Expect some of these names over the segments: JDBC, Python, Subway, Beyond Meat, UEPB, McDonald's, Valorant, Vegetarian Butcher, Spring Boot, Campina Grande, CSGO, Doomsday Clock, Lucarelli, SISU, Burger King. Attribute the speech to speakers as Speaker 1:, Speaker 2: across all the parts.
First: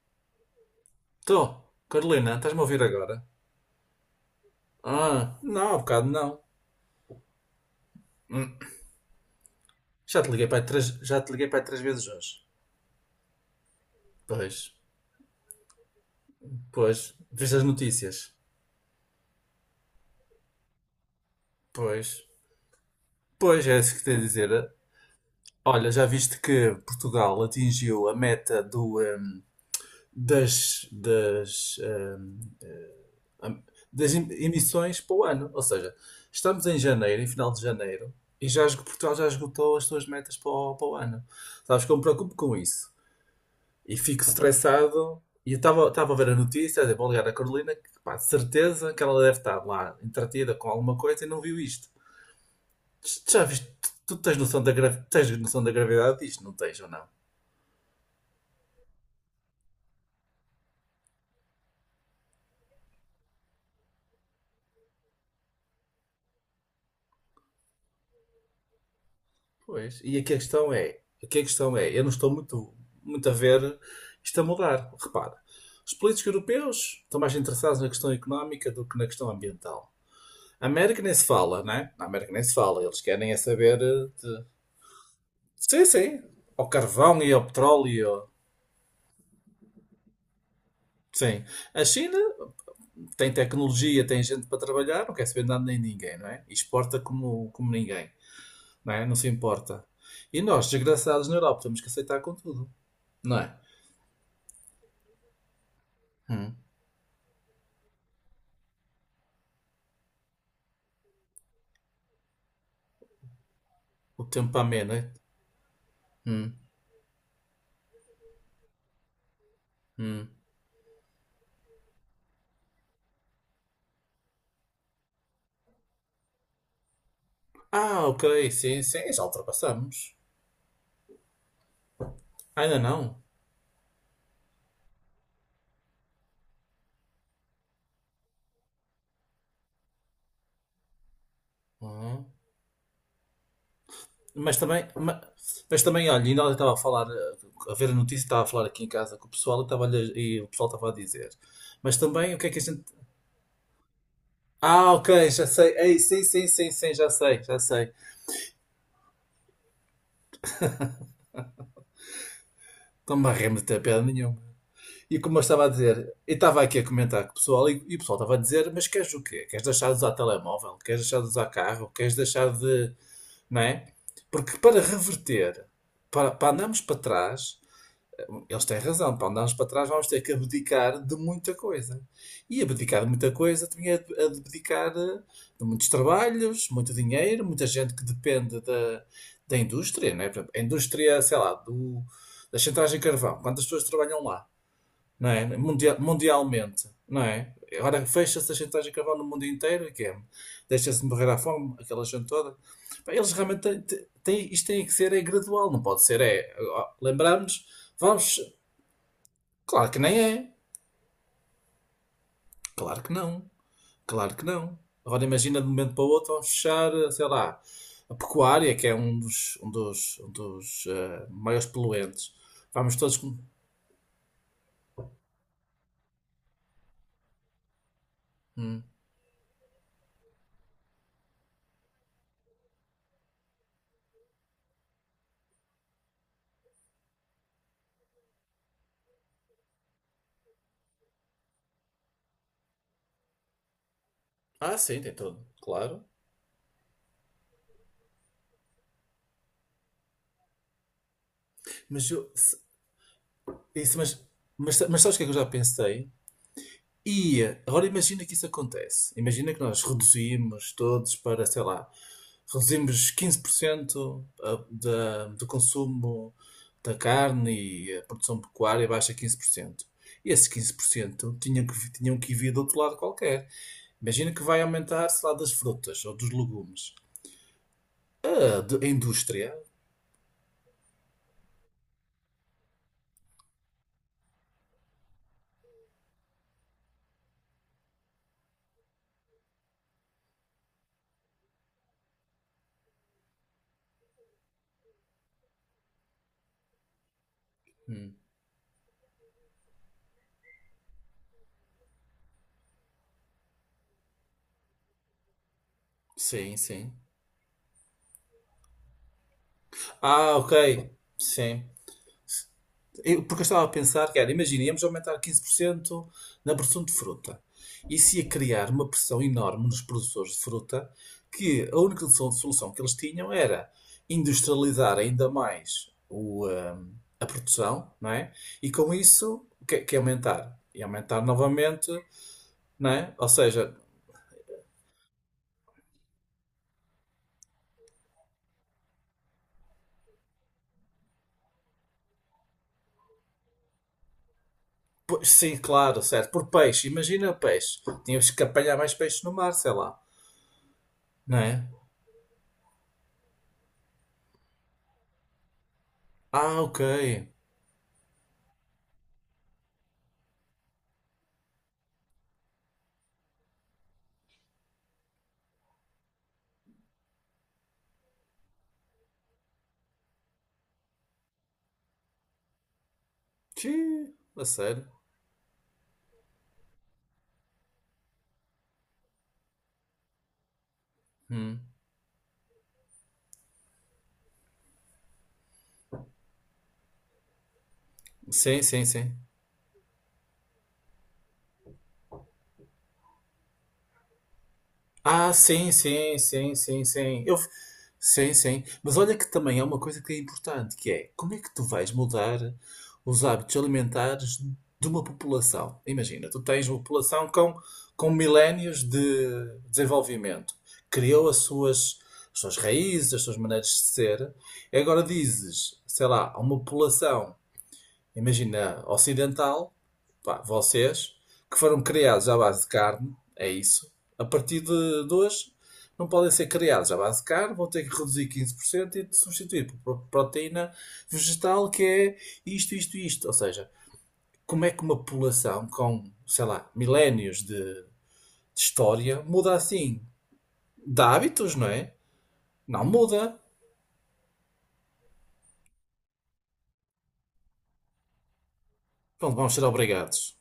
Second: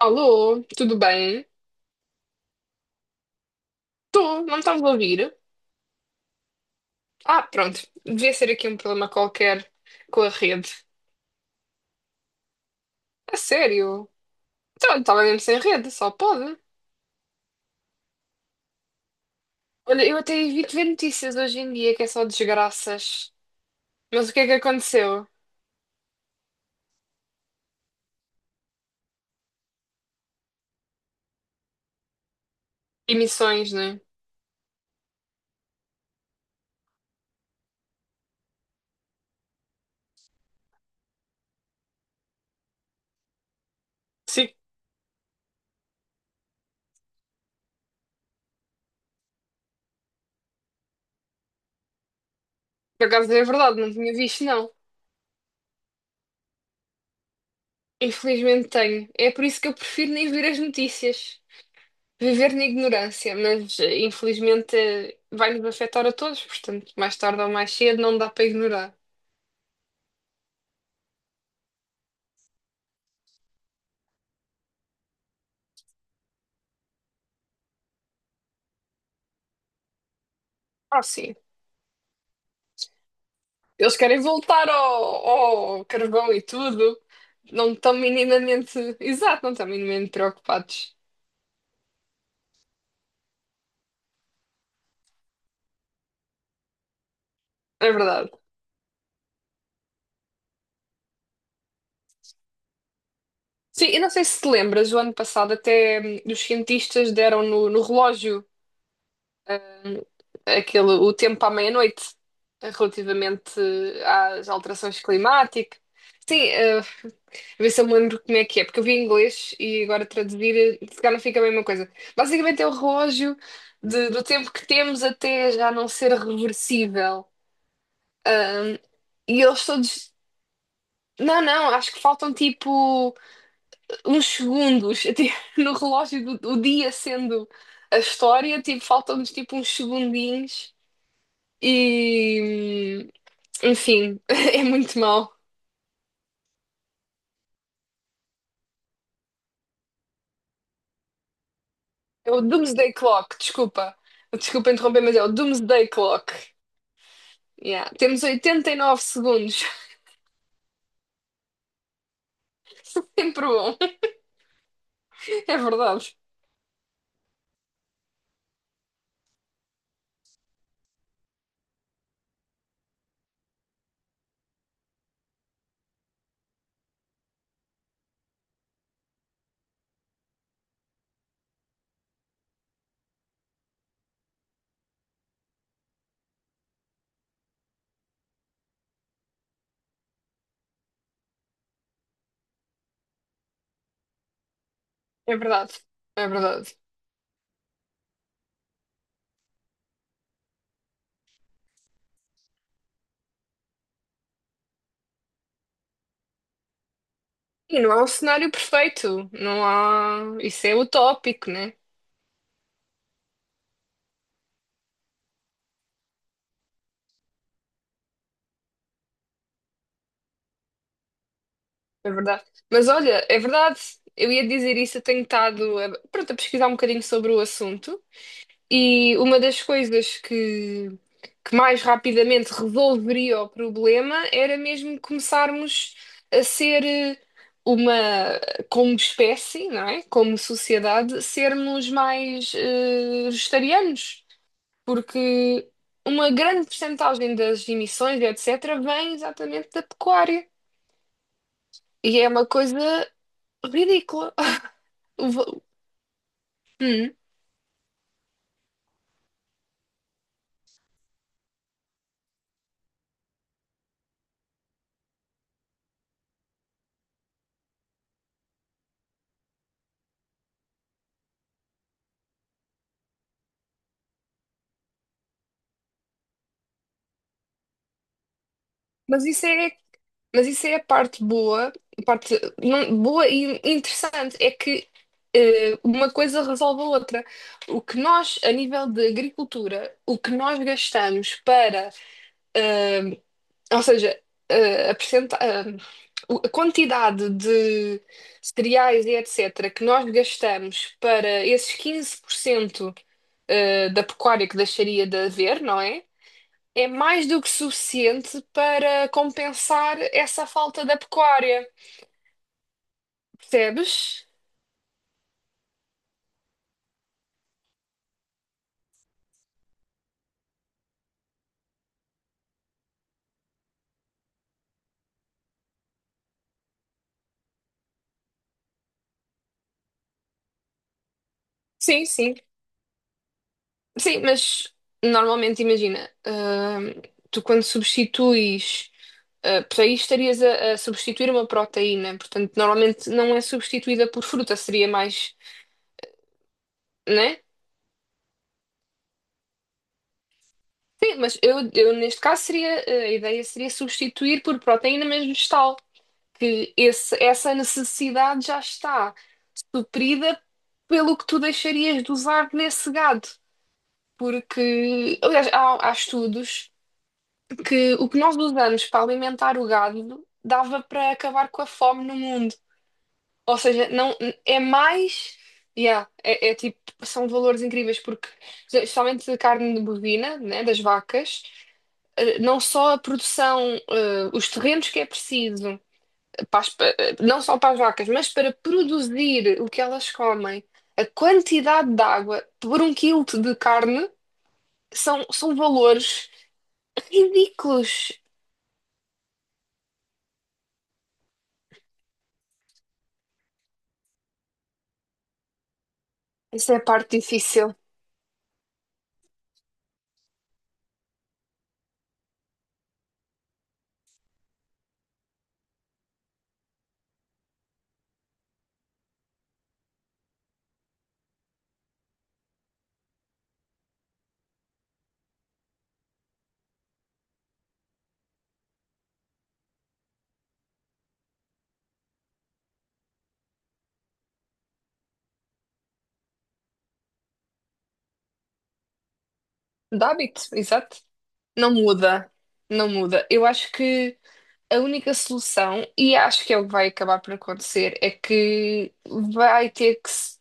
Speaker 1: Alô, tudo bem?
Speaker 2: Tô, Carolina, estás-me a ouvir agora?
Speaker 1: Estou, não me estás a ouvir?
Speaker 2: Ah, não, há bocado não.
Speaker 1: Ah, pronto, devia ser
Speaker 2: Hum.
Speaker 1: aqui um problema qualquer
Speaker 2: Já
Speaker 1: com
Speaker 2: te
Speaker 1: a
Speaker 2: liguei para aí
Speaker 1: rede.
Speaker 2: três, já te liguei para aí três vezes hoje.
Speaker 1: A sério?
Speaker 2: Pois.
Speaker 1: Então, eu estava mesmo sem rede, só pode.
Speaker 2: Pois. Viste as notícias?
Speaker 1: Olha, eu até evito ver notícias hoje em dia, que é
Speaker 2: Pois.
Speaker 1: só desgraças.
Speaker 2: Pois, é isso que tenho a
Speaker 1: Mas o que é que
Speaker 2: dizer.
Speaker 1: aconteceu?
Speaker 2: Olha, já viste que Portugal atingiu a meta do, das, hum,
Speaker 1: Emissões, não é?
Speaker 2: das emissões para o ano. Ou seja, estamos em janeiro, em final de janeiro, e já Portugal já esgotou as suas metas para o, para o ano. Sabes que eu me preocupo com isso. E fico
Speaker 1: Sim,
Speaker 2: estressado. E eu estava a ver a notícia, a dizer, vou ligar à Carolina, que pá, de certeza que ela deve estar lá entretida com alguma coisa e não viu isto.
Speaker 1: por acaso
Speaker 2: Tu
Speaker 1: é
Speaker 2: já viste?
Speaker 1: verdade, não tinha
Speaker 2: Tu tens
Speaker 1: visto,
Speaker 2: noção da,
Speaker 1: não.
Speaker 2: tens noção da gravidade disto? Não tens ou não?
Speaker 1: Infelizmente tenho. É por isso que eu prefiro nem ver as notícias. Viver na ignorância, mas infelizmente vai-nos afetar a todos, portanto, mais tarde ou mais cedo não dá para ignorar.
Speaker 2: Pois. E aqui a questão é, aqui a questão é, eu não estou muito, muito a ver isto a mudar. Repara, os políticos europeus estão mais interessados na questão económica do que na questão ambiental. A América
Speaker 1: Ah,
Speaker 2: nem se
Speaker 1: sim.
Speaker 2: fala, né? Na América nem se fala. Eles querem é saber
Speaker 1: Eles querem
Speaker 2: de...
Speaker 1: voltar ao,
Speaker 2: Sim,
Speaker 1: ao
Speaker 2: sim.
Speaker 1: carvão e
Speaker 2: Ao
Speaker 1: tudo.
Speaker 2: carvão e ao
Speaker 1: Não estão
Speaker 2: petróleo.
Speaker 1: minimamente. Exato, não estão minimamente preocupados.
Speaker 2: Sim. A China tem tecnologia, tem gente para trabalhar, não quer saber nada nem ninguém, não é? E exporta como, como
Speaker 1: É
Speaker 2: ninguém,
Speaker 1: verdade.
Speaker 2: não é? Não se importa. E nós, desgraçados na Europa, temos que aceitar com tudo, não é?
Speaker 1: Sim, e não sei se te lembras, o ano passado até os
Speaker 2: Hum.
Speaker 1: cientistas deram no, no relógio. Aquele, o tempo à meia-noite relativamente
Speaker 2: O
Speaker 1: às
Speaker 2: tempo ameno,
Speaker 1: alterações
Speaker 2: é?
Speaker 1: climáticas. Sim,
Speaker 2: Hum.
Speaker 1: a ver se eu me lembro como é que é, porque eu vi em inglês e agora
Speaker 2: Hum.
Speaker 1: traduzir, se calhar não fica a mesma coisa. Basicamente é o relógio do tempo que temos até já não ser reversível.
Speaker 2: Ah, ok,
Speaker 1: Ahm,
Speaker 2: sim, sim, já
Speaker 1: e eles todos.
Speaker 2: ultrapassamos.
Speaker 1: Não, não, acho que faltam
Speaker 2: Ainda
Speaker 1: tipo
Speaker 2: não.
Speaker 1: uns segundos até no relógio do, do dia sendo a história, tipo, faltam-nos tipo uns segundinhos
Speaker 2: Hum.
Speaker 1: e, enfim,
Speaker 2: Mas
Speaker 1: é
Speaker 2: também,
Speaker 1: muito mau.
Speaker 2: mas, também, olha, ainda ontem estava a falar, a ver a notícia, estava a falar aqui em casa com o pessoal e, estava e o pessoal estava a dizer. Mas
Speaker 1: É
Speaker 2: também, o
Speaker 1: o
Speaker 2: que é que a gente.
Speaker 1: Doomsday Clock, desculpa. Desculpa
Speaker 2: Ah,
Speaker 1: interromper, mas é
Speaker 2: ok,
Speaker 1: o
Speaker 2: já sei.
Speaker 1: Doomsday
Speaker 2: Ei, sim,
Speaker 1: Clock.
Speaker 2: sim, sim, sim, já sei, já
Speaker 1: Yeah.
Speaker 2: sei.
Speaker 1: Temos 89 segundos.
Speaker 2: Não me
Speaker 1: Sempre
Speaker 2: arremeteu
Speaker 1: bom.
Speaker 2: a piada nenhuma. E como eu
Speaker 1: É
Speaker 2: estava a dizer,
Speaker 1: verdade.
Speaker 2: eu estava aqui a comentar com o pessoal e o pessoal estava a dizer, mas queres o quê? Queres deixar de usar telemóvel? Queres deixar de usar carro? Queres deixar de... Não é? Porque para reverter, para, para andarmos para trás, eles têm razão, para andarmos para trás vamos ter que abdicar de muita coisa. E abdicar de muita coisa também é abdicar de muitos trabalhos, muito dinheiro, muita gente que depende da, da indústria, não é? Por exemplo, a indústria, sei lá, do, da chantagem de carvão, quantas pessoas trabalham lá, não
Speaker 1: É
Speaker 2: é?
Speaker 1: verdade. É verdade.
Speaker 2: Mundialmente, não é? Agora fecha-se a chantagem de carvão no mundo inteiro, e que é? Deixa-se morrer à fome, aquela gente toda. Pá, eles realmente têm, isto tem que ser é gradual, não pode ser é. Ó, lembramos,
Speaker 1: E não há um
Speaker 2: vamos.
Speaker 1: cenário perfeito. Não
Speaker 2: Claro que nem é.
Speaker 1: há. Isso é utópico, né?
Speaker 2: Claro que não. Claro que não. Agora imagina de um momento para o outro vamos fechar, sei lá, a pecuária, que é um dos, um dos, um dos maiores
Speaker 1: É
Speaker 2: poluentes.
Speaker 1: verdade. Mas
Speaker 2: Vamos todos
Speaker 1: olha,
Speaker 2: com.
Speaker 1: é verdade. Eu ia dizer isso, eu tenho estado a, pronto, a pesquisar um bocadinho sobre o assunto.
Speaker 2: Hum.
Speaker 1: E uma das coisas que mais rapidamente resolveria o problema era mesmo começarmos a ser uma, como espécie, não é? Como sociedade, sermos mais vegetarianos,
Speaker 2: Ah, sim, tem todo.
Speaker 1: porque
Speaker 2: Claro.
Speaker 1: uma grande percentagem das emissões, etc., vem exatamente da pecuária.
Speaker 2: Mas
Speaker 1: E é
Speaker 2: eu.
Speaker 1: uma coisa
Speaker 2: Isso,
Speaker 1: ridícula.
Speaker 2: mas sabes o que é
Speaker 1: O
Speaker 2: que eu
Speaker 1: va-
Speaker 2: já pensei?
Speaker 1: Hum,
Speaker 2: Ia. Agora imagina que isso acontece. Imagina que nós reduzimos todos para, sei lá, reduzimos 15% da, do consumo da carne e a produção pecuária baixa 15%. E esses 15% tinham que, tinham que vir do outro lado qualquer. Imagina que vai aumentar, sei lá, das frutas ou dos legumes. A, a
Speaker 1: Mas isso
Speaker 2: indústria.
Speaker 1: é Mas isso é a parte boa, a parte boa e interessante, é que uma coisa resolve a outra. O que nós, a nível de agricultura, o que nós gastamos para, eh, ou seja, eh, a percenta- eh, o- a quantidade de
Speaker 2: Hum.
Speaker 1: cereais e etc. que nós gastamos para esses 15% da pecuária que deixaria de haver, não é?
Speaker 2: Sim,
Speaker 1: É
Speaker 2: sim.
Speaker 1: mais do que suficiente para compensar
Speaker 2: Ah,
Speaker 1: essa
Speaker 2: ok.
Speaker 1: falta da
Speaker 2: Sim.
Speaker 1: pecuária,
Speaker 2: Porque eu estava a pensar que
Speaker 1: percebes?
Speaker 2: era, imaginemos aumentar 15% na produção de fruta. Isso ia criar uma pressão enorme nos produtores de fruta, que a única solução que eles tinham era industrializar ainda mais o, a produção, não é? E com isso, o que, que é aumentar? E aumentar novamente,
Speaker 1: Sim, sim.
Speaker 2: não é? Ou seja,
Speaker 1: Sim, mas normalmente imagina, tu quando substituis por aí estarias a substituir uma proteína, portanto normalmente não é substituída por fruta, seria mais,
Speaker 2: sim, claro, certo, por peixe, imagina
Speaker 1: né?
Speaker 2: peixe. Tínhamos que apanhar mais peixe no mar, sei lá,
Speaker 1: Sim,
Speaker 2: não
Speaker 1: mas
Speaker 2: é?
Speaker 1: eu neste caso seria, a ideia seria substituir por proteína mesmo vegetal,
Speaker 2: Ah,
Speaker 1: que
Speaker 2: ok.
Speaker 1: esse, essa necessidade já está suprida pelo que tu deixarias de usar nesse gado. Porque, aliás, há, há estudos que o que nós usamos para alimentar o gado dava para acabar com a fome no mundo. Ou
Speaker 2: Tchê,
Speaker 1: seja, não,
Speaker 2: a
Speaker 1: é
Speaker 2: sério.
Speaker 1: mais. Yeah, é, é tipo, são valores incríveis, porque, especialmente a carne de bovina, né, das vacas,
Speaker 2: Hum.
Speaker 1: não só a produção, os terrenos que é preciso, para as, não só para as vacas, mas para
Speaker 2: Sim, sim, sim.
Speaker 1: produzir o que elas comem, a quantidade de água por um quilo de carne são,
Speaker 2: Ah,
Speaker 1: são
Speaker 2: sim, sim,
Speaker 1: valores
Speaker 2: sim, sim, sim. Eu...
Speaker 1: ridículos.
Speaker 2: Sim, sim. Mas olha que também é uma coisa que é importante, que é como é que tu vais mudar os hábitos alimentares de uma população? Imagina, tu tens
Speaker 1: Essa é
Speaker 2: uma
Speaker 1: a parte
Speaker 2: população
Speaker 1: difícil
Speaker 2: com milénios de desenvolvimento. Criou as suas raízes, as suas maneiras de ser. E agora dizes, sei lá, a uma população. Imagina, ocidental, pá, vocês, que foram criados à base de carne, é isso. A partir de hoje, não podem ser criados à base de carne, vão ter que reduzir 15% e substituir por proteína vegetal, que é isto, isto, isto. Ou seja, como é que uma população com, sei lá, milénios de história muda assim?
Speaker 1: do hábito, exato.
Speaker 2: De hábitos, não
Speaker 1: Não
Speaker 2: é?
Speaker 1: muda,
Speaker 2: Não
Speaker 1: não muda.
Speaker 2: muda.
Speaker 1: Eu acho que a única solução, e acho que é o que vai acabar por acontecer, é que
Speaker 2: Pronto, vamos ser
Speaker 1: vai ter que
Speaker 2: obrigados.
Speaker 1: se...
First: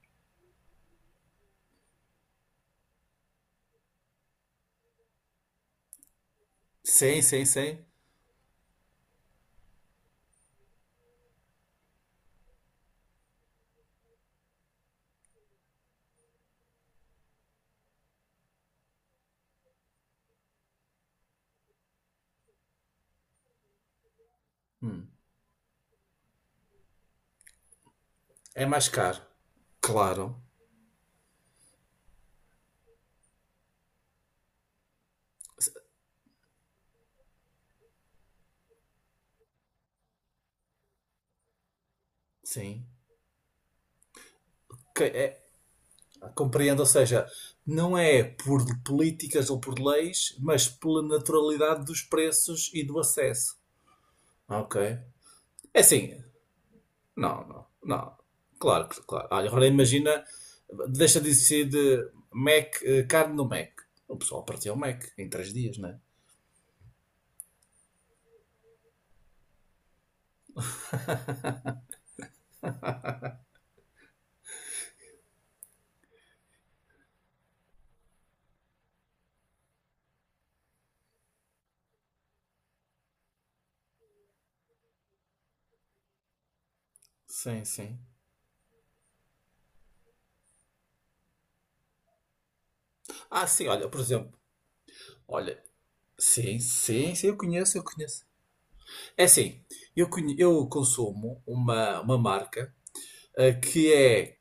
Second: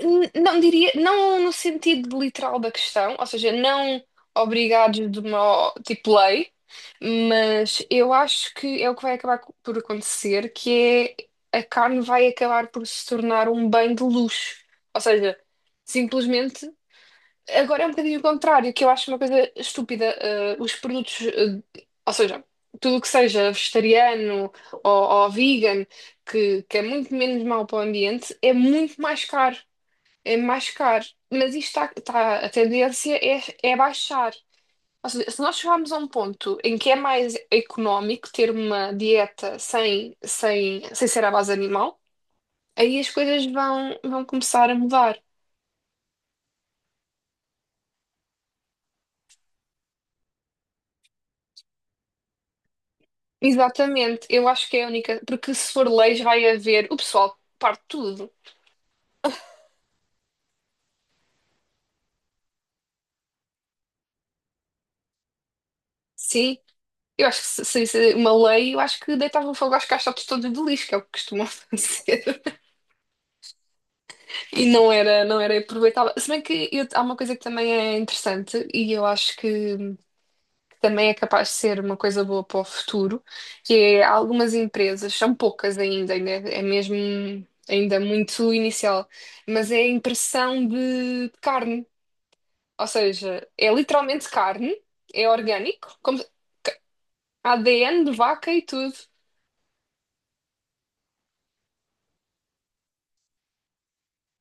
Speaker 1: Não diria, não no sentido literal da questão, ou seja, não obrigados de uma, tipo, lei,
Speaker 2: Sim, sim, sim.
Speaker 1: mas eu acho que é o que vai por acontecer, que é a carne vai acabar por se tornar um bem de luxo. Ou seja, simplesmente, agora é um bocadinho o contrário, que eu acho uma coisa estúpida. Eh, os produtos, ou seja, tudo o que seja vegetariano ou,
Speaker 2: Hum.
Speaker 1: ou vegan, que é muito menos mau para o ambiente, é
Speaker 2: É mais
Speaker 1: muito
Speaker 2: caro.
Speaker 1: mais caro,
Speaker 2: Claro.
Speaker 1: é mais caro. Mas isto está, a tendência é, é baixar. Ou seja, se nós chegarmos a um ponto em que é mais económico ter uma dieta sem, sem, sem ser à base animal,
Speaker 2: Sim.
Speaker 1: aí as coisas vão, vão começar a
Speaker 2: Que
Speaker 1: mudar.
Speaker 2: é, compreendo, ou seja, não é por políticas ou por leis, mas pela naturalidade dos preços e do acesso.
Speaker 1: Exatamente, eu acho que
Speaker 2: Ok.
Speaker 1: é a única,
Speaker 2: É
Speaker 1: porque se for leis
Speaker 2: assim,
Speaker 1: vai haver, o pessoal
Speaker 2: não, não,
Speaker 1: parte
Speaker 2: não.
Speaker 1: tudo,
Speaker 2: Claro, claro. Olha, agora imagina, deixa de ser de Mac, carne no Mac. O pessoal partiu o Mac em três dias, não é?
Speaker 1: sim. Eu acho que se uma lei, eu acho que deitava fogo às caixotes todas de lixo, que é o que costumam fazer. E não era, não era aproveitável. Se bem que há uma coisa que também é interessante e eu acho que também é capaz de ser uma coisa boa para o futuro, que é algumas empresas, são poucas ainda, ainda é mesmo
Speaker 2: Sim, sim.
Speaker 1: ainda muito inicial, mas é a impressão de carne. Ou seja,
Speaker 2: Ah, sim,
Speaker 1: é
Speaker 2: olha, por
Speaker 1: literalmente
Speaker 2: exemplo,
Speaker 1: carne, é
Speaker 2: olha,
Speaker 1: orgânico, como
Speaker 2: sim, sim, sim, eu conheço, eu
Speaker 1: ADN de
Speaker 2: conheço.
Speaker 1: vaca e tudo.
Speaker 2: É assim, eu, eu consumo uma marca eh, que é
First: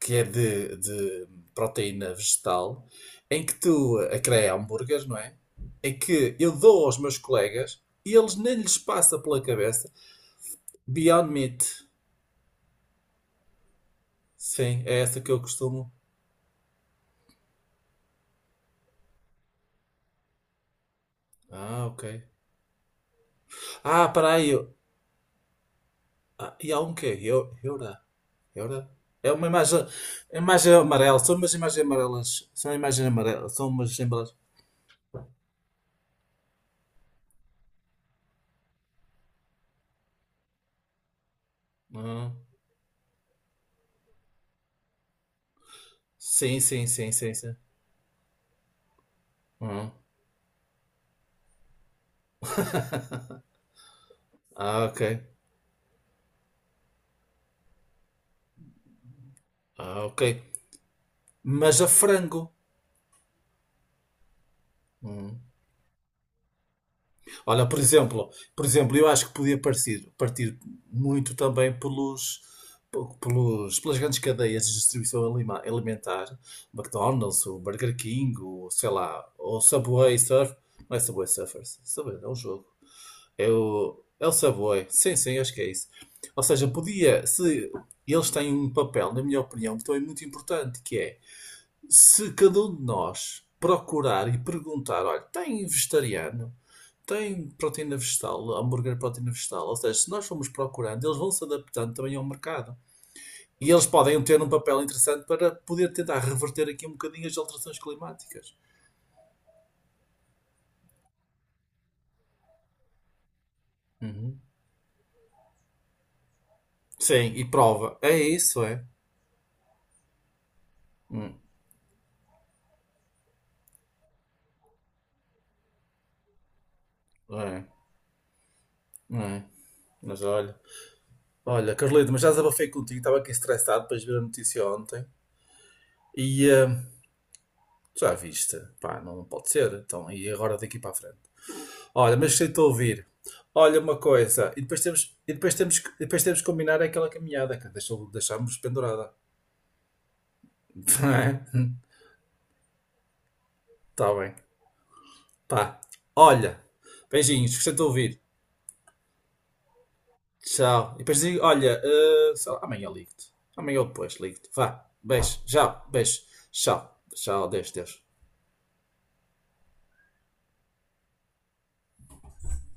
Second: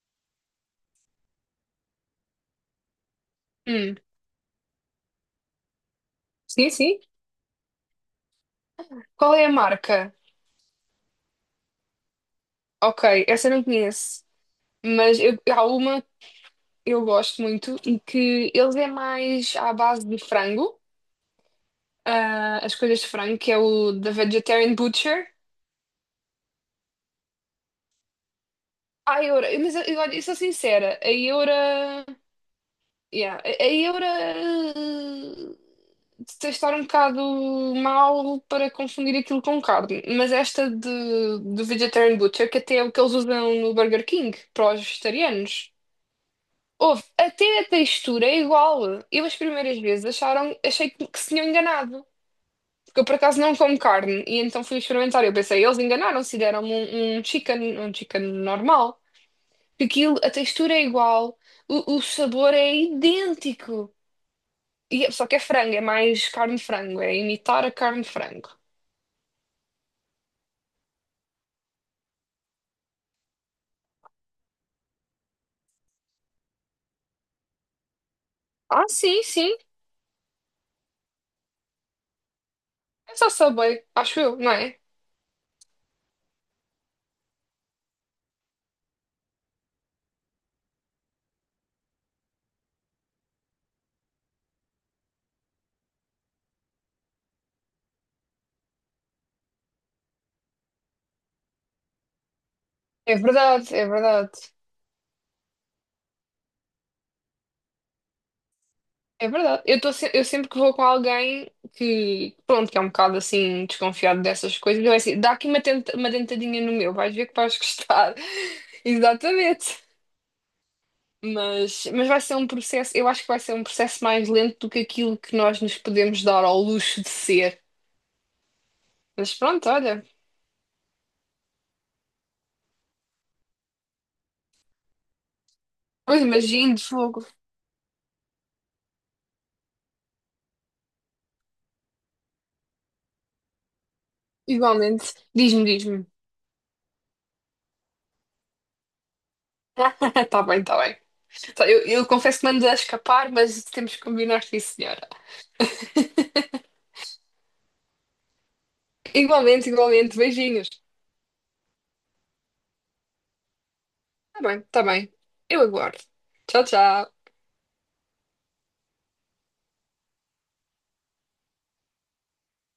Speaker 2: que é de proteína vegetal, em que
Speaker 1: Hum,
Speaker 2: tu a creia hambúrgueres, não é? Em que eu
Speaker 1: sim,
Speaker 2: dou aos
Speaker 1: sim.
Speaker 2: meus colegas e eles nem lhes passa
Speaker 1: Qual
Speaker 2: pela
Speaker 1: é a
Speaker 2: cabeça.
Speaker 1: marca?
Speaker 2: Beyond Meat.
Speaker 1: Ok, essa eu não conheço.
Speaker 2: Sim, é
Speaker 1: Mas
Speaker 2: essa que
Speaker 1: eu,
Speaker 2: eu
Speaker 1: há
Speaker 2: costumo.
Speaker 1: uma, eu gosto muito e que eles é mais à base de frango,
Speaker 2: Ah, ok.
Speaker 1: ah, as coisas de frango, que é o
Speaker 2: Ah,
Speaker 1: da
Speaker 2: peraí.
Speaker 1: Vegetarian Butcher.
Speaker 2: Ah, e há um quê? Eura. Eura?
Speaker 1: A
Speaker 2: É
Speaker 1: Eura,
Speaker 2: uma
Speaker 1: mas
Speaker 2: imagem,
Speaker 1: eu, olha, eu sou
Speaker 2: imagem é
Speaker 1: sincera, a
Speaker 2: amarela. São umas imagens
Speaker 1: Eura,
Speaker 2: amarelas. São imagens
Speaker 1: yeah,
Speaker 2: amarelas.
Speaker 1: a
Speaker 2: São umas
Speaker 1: Eura
Speaker 2: embalagens.
Speaker 1: eh, de estar um bocado mal para confundir aquilo com carne, mas esta de, do Vegetarian
Speaker 2: Ah,
Speaker 1: Butcher, que até é o que eles usam no Burger King para os vegetarianos.
Speaker 2: sim, sim,
Speaker 1: Houve,
Speaker 2: sim, sim, sim.
Speaker 1: até a textura é igual. Eu as primeiras
Speaker 2: Ah,
Speaker 1: vezes acharam, achei que se tinham enganado. Porque eu por acaso não como carne e então fui
Speaker 2: ah, ok.
Speaker 1: experimentar. Eu pensei, eles enganaram-se, e deram-me um, um chicken normal. Porque
Speaker 2: Ah,
Speaker 1: aquilo,
Speaker 2: ok.
Speaker 1: a textura é igual,
Speaker 2: Mas a
Speaker 1: o
Speaker 2: frango.
Speaker 1: sabor é idêntico. E, só que é
Speaker 2: Hum.
Speaker 1: frango, é mais carne de frango, é imitar
Speaker 2: Olha,
Speaker 1: a carne de frango.
Speaker 2: por exemplo, eu acho que podia partir, partir muito também pelos, pelos, pelas grandes cadeias de distribuição alimentar, McDonald's, o Burger King, o,
Speaker 1: Ah,
Speaker 2: sei
Speaker 1: sim,
Speaker 2: lá,
Speaker 1: sim,
Speaker 2: o Subway Surf, não é Subway Surfers, Subway, é um jogo,
Speaker 1: é só
Speaker 2: é
Speaker 1: Subway,
Speaker 2: o,
Speaker 1: acho
Speaker 2: é o
Speaker 1: eu, não é?
Speaker 2: Subway, sim, sim, acho que é isso. Ou seja, podia, se eles têm um papel, na minha opinião, que também é muito importante, que é, se cada um de nós procurar e perguntar, olha, tem vegetariano? Tem proteína vegetal, hambúrguer proteína vegetal. Ou seja, se nós formos procurando, eles vão se adaptando também ao mercado.
Speaker 1: É
Speaker 2: E
Speaker 1: verdade,
Speaker 2: eles
Speaker 1: é
Speaker 2: podem
Speaker 1: verdade,
Speaker 2: ter um papel interessante para poder tentar reverter aqui um bocadinho as alterações climáticas.
Speaker 1: é verdade. Eu, tô, eu sempre que vou com alguém que, pronto, que é um bocado assim desconfiado
Speaker 2: Uhum.
Speaker 1: dessas coisas, eu é assim, dá aqui uma, tenta, uma dentadinha no meu, vais ver
Speaker 2: Sim,
Speaker 1: que
Speaker 2: e
Speaker 1: vais
Speaker 2: prova.
Speaker 1: gostar.
Speaker 2: É isso, é.
Speaker 1: Exatamente. Mas vai ser um processo, eu acho que vai ser um processo mais lento do que aquilo que nós nos podemos dar ao luxo de ser.
Speaker 2: É,
Speaker 1: Mas
Speaker 2: é.
Speaker 1: pronto, olha,
Speaker 2: Mas olha. Olha, Carlito, mas já desabafei contigo. Estava aqui estressado depois de ver a notícia ontem.
Speaker 1: pois
Speaker 2: E
Speaker 1: imagino, fogo.
Speaker 2: já viste. Pá, não pode ser. Então, e agora daqui para a frente? Olha, mas gostei de te ouvir. Olha uma coisa, e depois
Speaker 1: Igualmente,
Speaker 2: temos, e depois
Speaker 1: diz-me,
Speaker 2: temos, e
Speaker 1: diz-me.
Speaker 2: depois temos que combinar aquela caminhada que deixou, deixámos pendurada.
Speaker 1: Tá bem, tá bem.
Speaker 2: Não é?
Speaker 1: Tá, eu confesso que mando a escapar, mas temos que
Speaker 2: Tá bem.
Speaker 1: combinar, sim, senhora.
Speaker 2: Pá. Olha, beijinhos, gostei de te ouvir.
Speaker 1: Igualmente, igualmente, beijinhos.
Speaker 2: Tchau. E depois digo, olha, sei lá, amanhã ligo-te. Amanhã ou depois
Speaker 1: Tá
Speaker 2: ligo-te.
Speaker 1: bem, tá
Speaker 2: Vá,
Speaker 1: bem. Eu aguardo.
Speaker 2: beijo,
Speaker 1: Tchau,
Speaker 2: tchau,
Speaker 1: tchau.
Speaker 2: tchau, Deus, Deus.